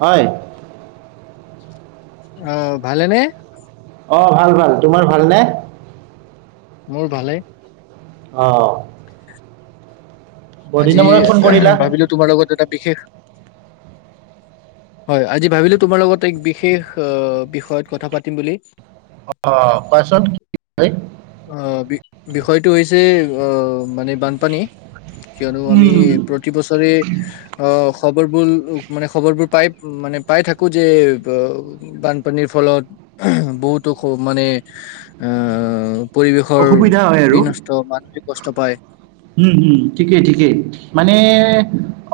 হয়। অ ভালেনে? অ ভাল ভাল। তোমাৰ ভালনে? মোৰ ভালেই। অ। আজি মূৰত ফোন কৰিলা ভাবিলো তোমাৰ লগত এটা বিশেষ হয় আজি ভাবিলো তোমাৰ লগত এক বিশেষ বিষয়ত কথা পাতিম বুলি। অ কোৱাচোন কি [unintelligible] অ বি-বিষয়টো হৈছে অ মানে বানপানী। কিয়নো আমি উম, প্ৰতিবছৰে অ খবৰবোৰ মানে খবৰবোৰ পাই মানে পাই থাকো যে ব বানপানীৰ ফলত বহুতো খ মানে আ পৰিৱেশৰ অসুবিধা হয় বিনষ্ট, মানসিক কষ্ট পায়, উম হম ঠিকেই ঠিকেই। মানে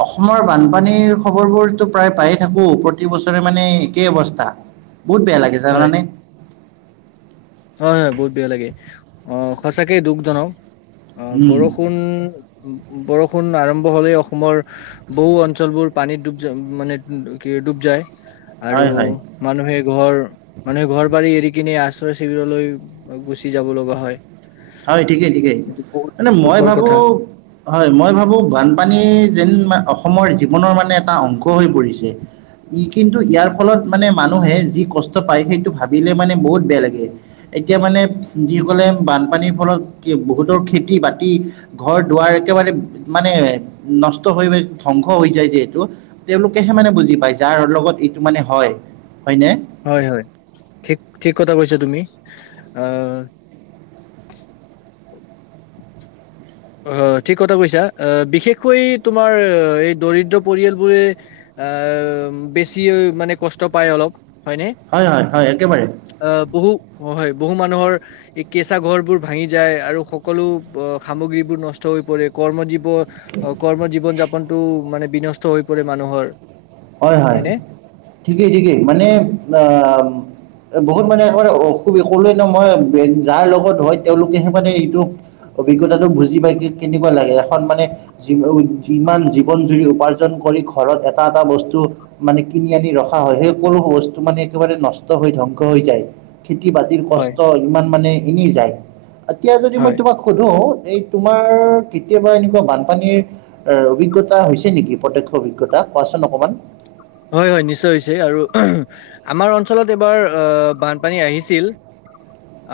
অসমৰ বানপানীৰ খবৰ বোৰতো প্ৰায় পায়ে থাকো, পৰ প্ৰতি বছৰে মানে একেই অবস্থা বহুত বেয়া লাগে হয় জানানে হয় হয় বহুত বেয়া লাগে, অ সঁচাকয় দুখজনক। অ উম, বৰষুণ বৰষুণ আৰম্ভ হ'লেই অসমৰ বহু অঞ্চলবোৰ পানীত ডুব য মানে কি ডুব যায়। আৰু হয় হয় মানুহে ঘৰ মানুহে ঘৰ বাৰী এৰি কিনে আছ শিবিৰলৈ গুচি যাব লগা হয়। হয় ঠিকেই ঠিকেই এইটো বহুত মানে মই দুখৰ ভাবো কথা হয় মই ভাবো বানপানী যেন অসমৰ জীৱনৰ মানে এটা অংশ হৈ পৰিছে। ই কিন্তু ইয়াৰ ফলত মানে মানুহে যি কষ্ট পায় সেইটো ভাবিলে মানে বহুত বেয়া লাগে। এতিয়া মানে যিসকলে বানপানীৰ ফলত বহুতৰ খেতি-বাতি ঘৰ-দুৱাৰ একেবাৰে মানে নষ্ট হৈ ধ্বংস হৈ যায় যিহেতু তেওঁলোকেহে মানে বুজি পায় যাৰ লগত এইটো মানে হয়, হয়নে? হয় হয় ঠিক ঠিক কথা কৈছা তুমি। আহ অ ঠিক কথা কৈছা। আহ বিশেষকৈ তোমাৰ এই দৰিদ্ৰ পৰিয়ালবোৰে আহ বেছি মানে কষ্ট পায় অলপ হয়নে? হয় হয় হয় একেবাৰে। অ বহু হয় বহু মানুহৰ এই কেঁচা ঘৰ বোৰ ভাঙি যায় আৰু সকলো অ সামগ্ৰী নষ্ট হৈ পৰে। কৰ্ম জীৱন কৰ্ম জীৱন যাপনতটো মানে বিনষ্ট স্থ হৈ পৰে মানুহৰ। হয় হয় হয়নে ঠিকেই ঠিকেই মানে আ বহুত মানে একাৰে অসুবি কলে নহয় যাৰ লগত হয় তেওঁলোকেহে মানে এইটো অভিজ্ঞতাটো বুজি পাই কে-কেনেকুৱা লাগে। এখন মানে যিমান জীৱন জুৰি উপাৰ্জন কৰি ঘৰত এটা এটা বস্তু তো মানে কিনি আনি ৰখা হয়, সেই সকলো বস্তু মানে একেবাৰে নষ্ট হৈ ধ্বংস হৈ যায়। খেতি বাতিৰ হয় কষ্ট ইমান মানে এনে যায়। এতিয়া যদি মই হয় তোমাক সুধো, এই তোমাৰ কেতিয়াবা এনেকুৱা বানপানীৰ অ অভিজ্ঞতা নেকি প্ৰত্যক্ষ অভিজ্ঞতা? কোৱাচোন অকণমান। হয়, হয় নিশ্চয় হৈছে আৰু আমাৰ অঞ্চলত এইবাৰ আ, বানপানী আহিছিল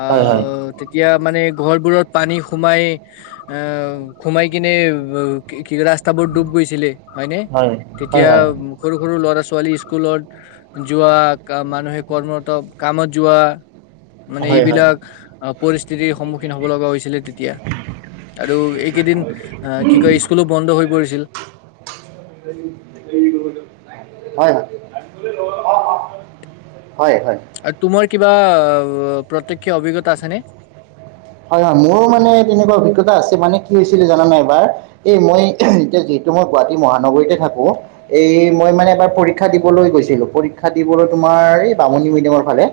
আ হয় হয় তেতিয়া মানে ঘৰবোৰত পানী সোমাই আ, সোমাই কিনে কি ৰাস্তাবোৰ ডুব গৈছিলে। হয়নে? হয় হয় তেতিয়া হয় সৰু সৰু ল'ৰা ছোৱালী ইস্কুলত যোৱা মানুহে কৰ্মৰত কামত যোৱা মানে হয় হয় এইবিলাক অ', পৰিস্থিতিৰ সন্মুখীন হ'ব লগা হৈছিলে তে তিয়া আৰু এইকেইদিন আ, কি কয় ইস্কুলো বন্ধ হৈ পৰিছিল। [unintelligible] হয়, হয়, হয়। আ, তোমাৰ কিবা প্ৰত্যক্ষ অভিজ্ঞতা আছেনে? হয়, হয়, মোৰো মানে তেনেকুৱা অভিজ্ঞতা আছে মানে কি হৈছিলে জানানে এবাৰ? এই মই এতিয়া যিহেতু মই গুৱাহাটী মহানগৰীতে থাকোঁ। এই মই মানে এবাৰ পৰীক্ষা দিবলৈ গৈছিলোঁ পৰীক্ষা দিবলৈ তোমাৰ এই বামুণী মৈডামৰ ফালে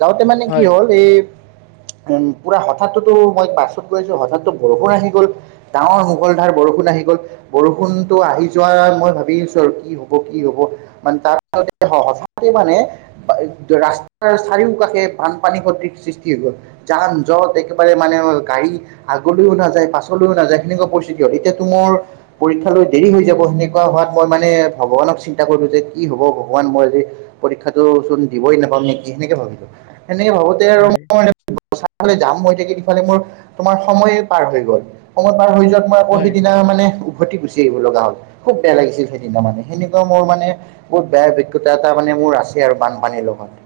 যাওঁতে মানে কি হয় হ'ল এই উম, পুৰা হ হঠাৎতো মই বাছত গৈ আছো হঠাৎ বৰষূণ আহি গ'ল ডাঙৰ মুষলধাৰ বৰষুণ আহি গ'ল বৰষুণতো আহি যোৱা মই ভাবি আছোঁ আৰু কি হ'ব, কি হ'ব মানে তাৰ [inaudible] হ-হঠাতে মানে ৰাস্তাৰ চাৰিওকাষে বানপানী ভৰ্তি সৃষ্টি হৈ গ'ল যান জট একেবাৰে মানে গাড়ী আগলৈও নাযায়, পাছলৈও নাযায় সেনেকুৱা পৰিস্থিতি হ'ল এতিয়াটো মোৰ পৰীক্ষা লৈ দেৰি হৈ যাব সেনেকুৱা হোৱাত মই মানে ভগৱানক চিন্তা কৰিলোঁ যে, কি হ'ব ভগৱান মোৰ আজি। পৰীক্ষাটো চোন দিবই নাপাম নেকি সেনেকে ভাবিছোঁ সেনেকে ভাবো হয় [unintelligible] সেইফালে মোৰ তোমাৰ সময়ে পাৰ হৈ গ'ল, সময় পাৰ হৈ যোৱাত মই আকৌ হয় সেইদিনা মানে উভটি গুচি আহিব লগা হ'ল খুব বেয়া লাগিছিল সেইদিনা মানে সেনেকুৱা মোৰ মানে বহুত বেয়া অভিজ্ঞতা এটা মানে মোৰ আছে আৰু বানপানীৰ লগত।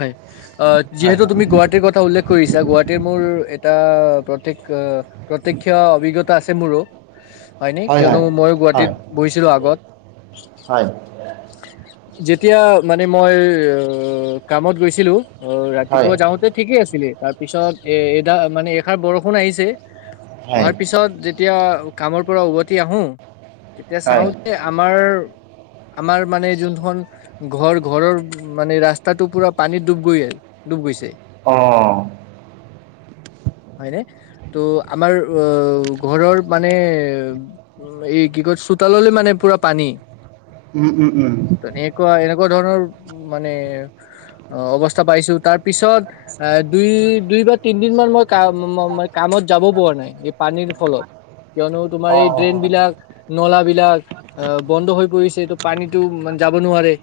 হয়, অ', হয় যিহেতু তুমি গুৱাহাটীৰ ক উল্লেখ কৰিছা গুৱাহাটীৰ মোৰ এটা প্ৰত্যেক অ', প্ৰত্যক্ষ অভিজ্ঞতা আছে। মোৰো হয়নে হয় হয় কিয়নো মইয়ো হয় গুৱাহাটীত পঢ়িছিলোঁ আগত হয় যেতিয়া মানে মই কামত গৈছিলোঁ। অ', হয় ৰাতিপুৱা যাওঁতে ঠিকেই আছিলে তাত পিছত এ এডাৰ মানে এষাৰ বৰষুণ আহিছে অহাৰ হয় পিছত যে যেতিয়া কামৰ পৰা উভতি আহোঁ তেতিয়া চাওঁ হয় হয় যে আমাৰ আমাৰ মানে যোনখন ঘৰ ঘৰৰ মানে ৰাচ তাতো পুৰা পানীত ডুব গৈ, ডুব গৈছে। অ'। হয়নে, ত' আমাৰ অ', ঘৰৰ মানে উম, এই কি কয় চোতাললে মানে পুৰা পানী। উম, উম, উম। ত এনেকুৱা এনেকুৱা ধৰণৰ মানে অ', অৱস্থা পাইছোঁ তাৰ পিছত এ দুই দুই বা তিনদিন মান মই কাম-ম-ম-কামত যাব পৰা নাই এই পানীৰ ফলত, কিয়নো তোমাৰ এই ড্ৰেইনবিলাক অ নলাবিলাক অ', বন্ধ হৈ পৰিছে ত' পানীটো মানে যাব নোৱাৰে।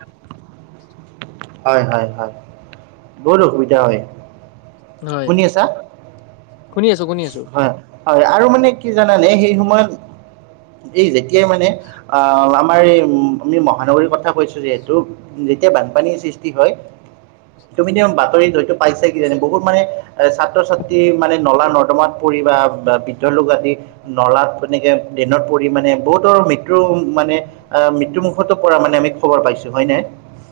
হয়, হয়, হয়, বহুত অসুবিধা হয়, হয় শুনি আছা? শুনি আছো শুনি আছো। হয় হয় আৰু মানে কি জানানে সেই সময়ত এই যেতিয়াই মানে, আ আমাৰ এই আমি মহানগৰীৰ কথা কৈছো যিহেতু, যেতিয়া বানপানীৰ সৃষ্টি হয় তুমিতো এই বাতৰিত হয়তো পাইছা কিজানি বহুত মানে, এ ছাত্ৰ ছাত্ৰী মানে নলা নৰ্দমাত পৰি বা বা বৃদ্ধ লোক আদি। নলাত এনেকে ড্ৰেইনত পৰি মানে বহুতৰ মৃত্যু মানে, অ মৃত্যু মুুখতো পৰা মানে আমি খবৰ পাইছো, হয় নে?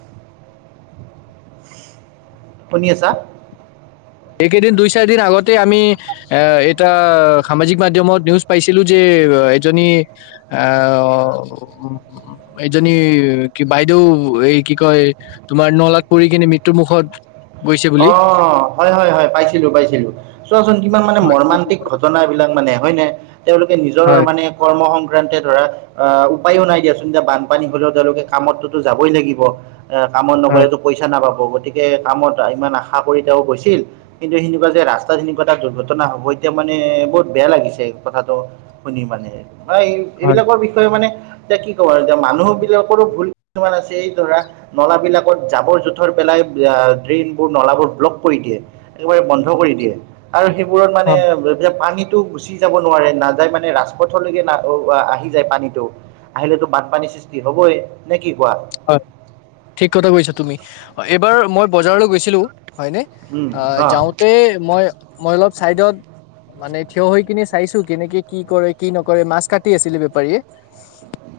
[inaudible] শুনি আছা? এইকেইদিন দুই চাৰি দিন আগতে আমি, এ এটা সামাজিক মাধ্যমত নিউজ পাইছিলো যে এজনী, আ অ এইজনী কি বাইদেউ এই কি কয়, তোমাৰ নলাত পৰি কিনে মৃত্যু মুখত গৈছে অ বুলি হয় হয় হয় পাইছিলো পাইছিলো। চোৱাচোন কিমান মানে হয় মৰ্মান্তিক। ঘটনাবিলাক মানে হয় নে? তেওঁলোকে নিজৰ হয় মানে কৰ্ম সংক্ৰান্তে ধৰা, আহ উপায়ো নাই দিয়াচোন এতিয়া বানপানী হলেও তেওঁলোকে কামততো যাবই লাগিব। এ কামত হয় নগ'লেতো পইচা নাপাব গতিকে কামত ইমান আশা কৰি তেওঁ গৈছিল। কিন্তু সেনেকুৱা যে ৰাস্তাত সেনেকুৱা এটা দুৰ্ঘটনা হব এতিয়া মানে বহুত বেয়া লাগিছে কথাটো। শুনি মানে। বা এই হয় এইবিলাকৰ বিষয়ে মানে, এতিয়া কি ক'ব এতিয়া মানুহ বিলাকৰো ভুল কিছুমান আছে, এই ধৰা নলা বিলাকত জাবৰ যোথৰ পেলাই আহ, ড্ৰেইনবোৰ নলাবোৰ ব্লক কৰি দিয়ে একেবাৰে বন্ধ কৰি দিয়ে। আৰু সেইবোৰত মানে হয় এইবিলাক পানীত। টো গুচি যাব নোৱাৰে, নাযায় মানে ৰাজপথলৈকে ন আহি যায় পানীটো। আহিলেতো বানপানী সৃষ্টি হ'বই, নে কি কোৱা? হয় ঠিক কথা কৈছা তুমি এইবাৰ মই বজাৰলৈ গৈছিলো হয়নে? উম আ অ যাওঁতে মই মই অলপ চাইডত। মানে থিয় হৈ কিনে চাইছো কেনেকে কি কৰে কি নকৰে মাছ কাটি আছিলে বেপাৰীয়ে।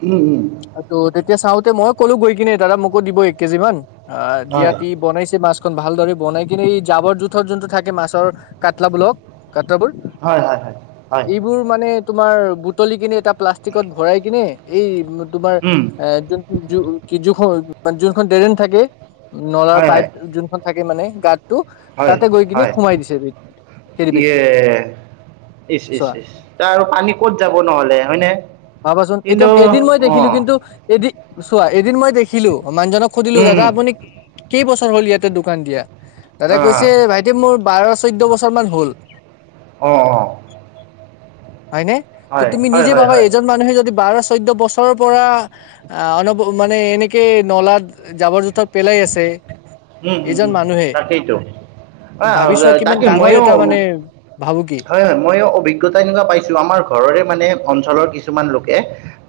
ওম ওম। টু তেতিয়া চাওঁতে মই ক'লো গৈ কিনে দাদা মোকো দিব এক কেজি মান অ দিয়া হয় তি বনাইছে মাছ। ন ভালদৰে বনাই কিনে এই জাবৰ জোথৰ যোনটো থাকে মাছৰ কাটলাবোৰক কাটলাবোৰ। হয় হয় হয় হয়। এইবোৰ মানে তোমাৰ বুটলি কিনে এটা প্লাষ্টিকত ভৰাই কিনে। এই তোমাৰ উম যোনটো যুখন যোনখন ডেৰেন থাকে, নলাৰ হয় হয় পাইপ যোনখন থাকে মানে গাত, তো হয় তাতে গৈ কিনে হয় সোমাই দিছেগে ইয়ে কেৰীবেগটো। ইচ ইচ ইচ তাৰ আৰু পানী ক'ত যাব নহ'লে হয়নে? ভাবাচোন এতিয়া কিন্তু এদিন মই অ দেখিলো কিন্তু এদি চোৱা এদিন দেখিলোঁ মই মানুহজনক সুধিলো উম দাদা আপুনি, কেইবছৰ হল ইয়াতে দোকান দিয়া, দাদাই অ কৈছে ভাইটি মোৰ বাৰ চৈধ্য বছৰ মান হল। অঁ অঁ হয়নে, ত হয় তুমি হয় নিজে হয় ভাবা হয় এ বোৰ মানুহে যদি বাৰ চৈধ্য বছৰৰ পৰা, আ অলপ মানে এনেকে নলাত যাবৰ জোথৰ। পেলাই আছে উম হুম এজন হুম মানুহে তাকেইতো। অ ভাবি চোৱা কিমান তাকে ডাঙৰ মইয়ো এটা মানে ভাবুকি হয় হয় মইয়ো অভি অভিজ্ঞতা তেনেকুৱা পাইছো আমাৰ ঘৰৰে মানে অঞ্চলৰ কিছুমান লোকে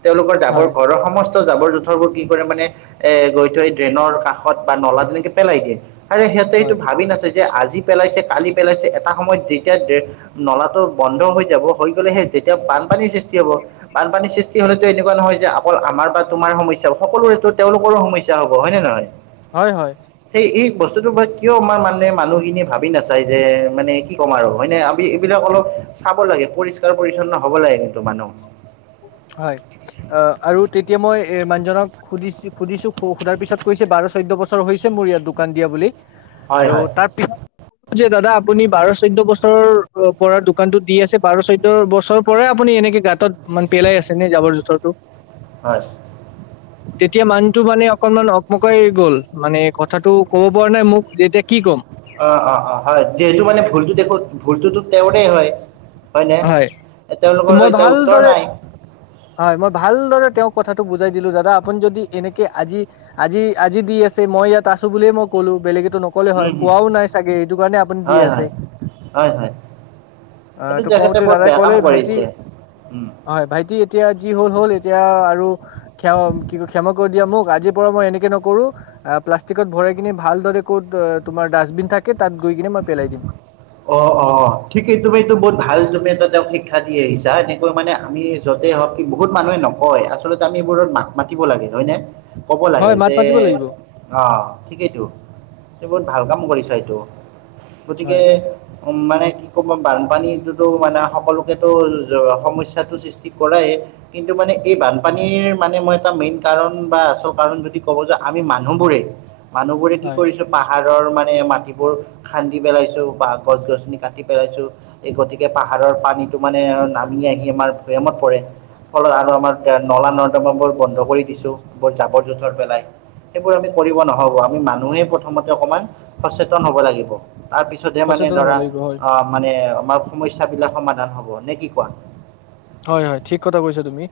তেওঁলোকৰ জাবৰ হয় ঘৰৰ সম সমস্ত জাবৰ জোথৰবোৰ কি কৰে মানে এ গৈ থৈ ড্ৰেইনৰ কাষত বা নলাত তেনেকে পেলাই দিয়ে। আৰে সিহঁতে এইটো হয় ভাবি নাচাই যে আজি পেলাইছে কালি পেলাইছে এটা সময়ত যেতিয়া দে- নলাটো বন্ধ হৈ যাব হৈ গলে সেই যেতিয়া বানপানীৰ সৃষ্টি হব। বানপানীৰ সৃষ্টি হলেতো এনেকুৱা নহয় যে বানপানী সৃষ্টি হ'লেটো এনেকুৱা নহয় যে অকল আমাৰ বা তোমাৰ সমস্যা হ'ব সকলোৰেটো তেওঁলোকৰো সমস্যা হ'ব হয়নে নহয় হয় হয় সেই এই বস্তুতো পৰা কিয় বা মানে মানুহখিনিয়ে ভাবি নাচায় যে মানে কি ক'ম আৰু হয়নে এইবিলাক অলপ চাব লাগে পৰিষ্কাৰ পৰিচ্ছন্ন হব লাগে কিন্তু মানুহ। হয় অ আৰু তেতিয়া মই এ মানুহজনক সুধিছো সুধিছো সোধাৰ পিছত কৈছে বাৰ চৈধ্য বছৰ হৈছে মোৰ ইয়াত দোকান দিয়া বুলি। হয় আৰু হয় তাৰ পিছত যে দাদা আপুনি বাৰ চৈধ্য বছৰৰ পৰা দোকানতো দি আছে বাৰ চৈধ্য বছৰ পৰাই আপুনি এনেকে গাঁতত মানে পেলাই আছে নে জাবৰ জোথৰটো। হয় [inaudible] তেতিয়া মানুহটো মানে অকনমান অকমকাই গ'ল মানে কথাটো ক'ব পৰা নাই মোক যে এতিয়া কি ক'ম। অ অ অ হয় যিহেতু মানে ভুলতো দেখ ভূলটোটো তেওঁৰেই হয়। হয়নে হয় ত মই তেওঁলোকৰ এতিয়া উত্তৰ ভালদৰে নাই। হয় মই ভালদৰে তেওঁক কথাটো বুজাই দিলো দাদা আপুনি যদি এনেকে আজি আজি আজি দি আছে মই ইয়াত আছো বুলি মই ক'লো বেলেগেতো নকয়। নকলে হয় উম, হুম, কোৱাও নাই চাগে এইটো কাৰণে আপুনি দি হয় আছে হয় হয় হয় আ এইটো তেখেতে কওঁতে বহুত দাদাই বেয়া কলে কাম ভাইটি কৰিছে উম। হয় ভাইটি এতিয়া যি হ'ল হ'ল এতিয়া আৰু ক্ষমা কি কয় ক্ষমা কৰি দিয়া মোক আজিৰ পৰা মই এনেকে নকৰো। আহ প্লাষ্টিকত ভৰাই কিনে ভালদৰে ক'ত তোমাৰ ডাষ্টবিন থাকে তাত গৈ কিনে মই পেলাই দিম। অ অ অ ঠিকেই তুমি এইটো বহুত ভাল তুমি এইটো তেওঁক শিক্ষা দি আহিছা এনেকৈ মানে আমি যতেই হওক কি বহুত মানুহে নকয় আচলতে আমি এইবোৰত মাত মাতিব লাগে হয় নে কব লাগে হয় মাত যে মাতিব লাগিব অ ঠিকেইতো তুমি বহুত ভাল কাম কৰিছা এইটো। গতিকে হয় উম মানে কি ক'ব বানপানীটোতো মানে সকলোকেটো সমস্যাটো সৃষ্টি কৰেই। কিন্তু মানে এই বানপানীৰ মানে মই এটা মেইন কাৰণ বা আচল কাৰণ যদি ক'ব যা- আমি মানুহবোৰে, মানুহবোৰে কি হয় কৰিছো পাহাৰৰ মানে মাটিবোৰ খান্দি কাটি পেলাইছো বা গছ-গছনি কাটি পেলাইছো। এই গতিকে পাহাৰৰ পানীটো মানে নামি আহি আমাৰ ভৈয়ামত পৰে। ফলত আৰু আমাৰ নলা নৰ্দমা বোৰ বন্ধ কৰি দিছো জাবৰ-জোথৰ পেলাই। সেইবোৰ আমি কৰিব নহব আমি মানুহেই প্ৰথমতে অকণমান সচেতন হব লাগিব। তাৰ পিছতহে মানে সচেতন হ'ব ধৰা লাগিব হয় অ মানে আমাৰ সমস্যা বিলাক সমাধান হব নে কি কোৱা। হয় হয় ঠিক কথা কৈছা তুমি এ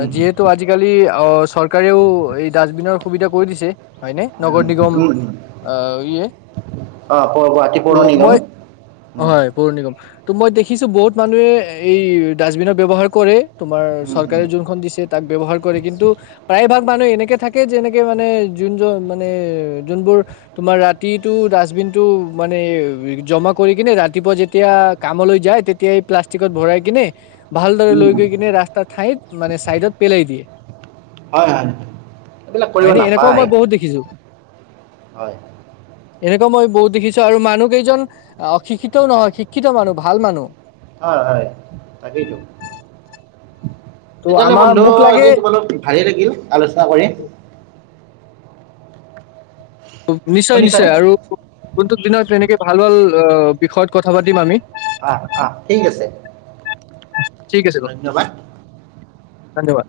উম যিহেতু আজি আজিকালি অ চৰকাৰেও এই ডাষ্টবিনৰ সুবিধা কৰি দিছে। হয়নে উম নগৰ নিগম অ ইয়ে অ পৌৰ গুৱাহাটী পৌৰ নিগম উম পৌৰ নিগম ত' মই দেখিছো বহুত মানুহে এই ডাষ্টবিনৰ ব্যৱহাৰ কৰে। তোমাৰ উম চৰকাৰে উম যোনখন দিছে তাক ব্যৱহাৰ কৰে, কিন্তু প্ৰায় ভাগ মানুহ এনেকে থাকে যেনেকে মানে যোনজন মানে যোনবোৰ তোমাৰ ৰাতিটো ডাষ্টবিনটো মানে জমা কৰি কিনে ৰাতিপুৱা যেতিয়া কামলৈ যায় তেতিয়াই এই প্লাষ্টিকত ভৰাই কিনে। ভালদৰে লৈ উম গৈ কিনে ৰাস্তাৰ ঠাইত মানে চাইডত পেলাই দিয়ে। হয় হয় এইবিলাক কৰিব হয়নে এনেকুৱাও নাপায় মই বহুত দেখিছো। হয়। এনেকুৱা মই বহুত দেখিছো আৰু মানুহ কেইজন অশিক্ষিতও নহয়, শিক্ষিত মানুহ ভাল মানুহ। হয়, হয়, তাকেইটো ত' তেতিয়াহ'লে আমাৰ বন্ধু মোক লাগে আজি তোমালোক ভালে লাগিল আলোচনা কৰি। নিশ্চয়, শুনিছানে নিশ্চয় আৰু কোনটো দিনত তেনেকৈ ভাল ভাল বিষয়ত কথা পাতিম আমি? অহ, অহ, ঠিক আছে। ঠিক আছে, ধন্যবাদ ধন্যবাদ।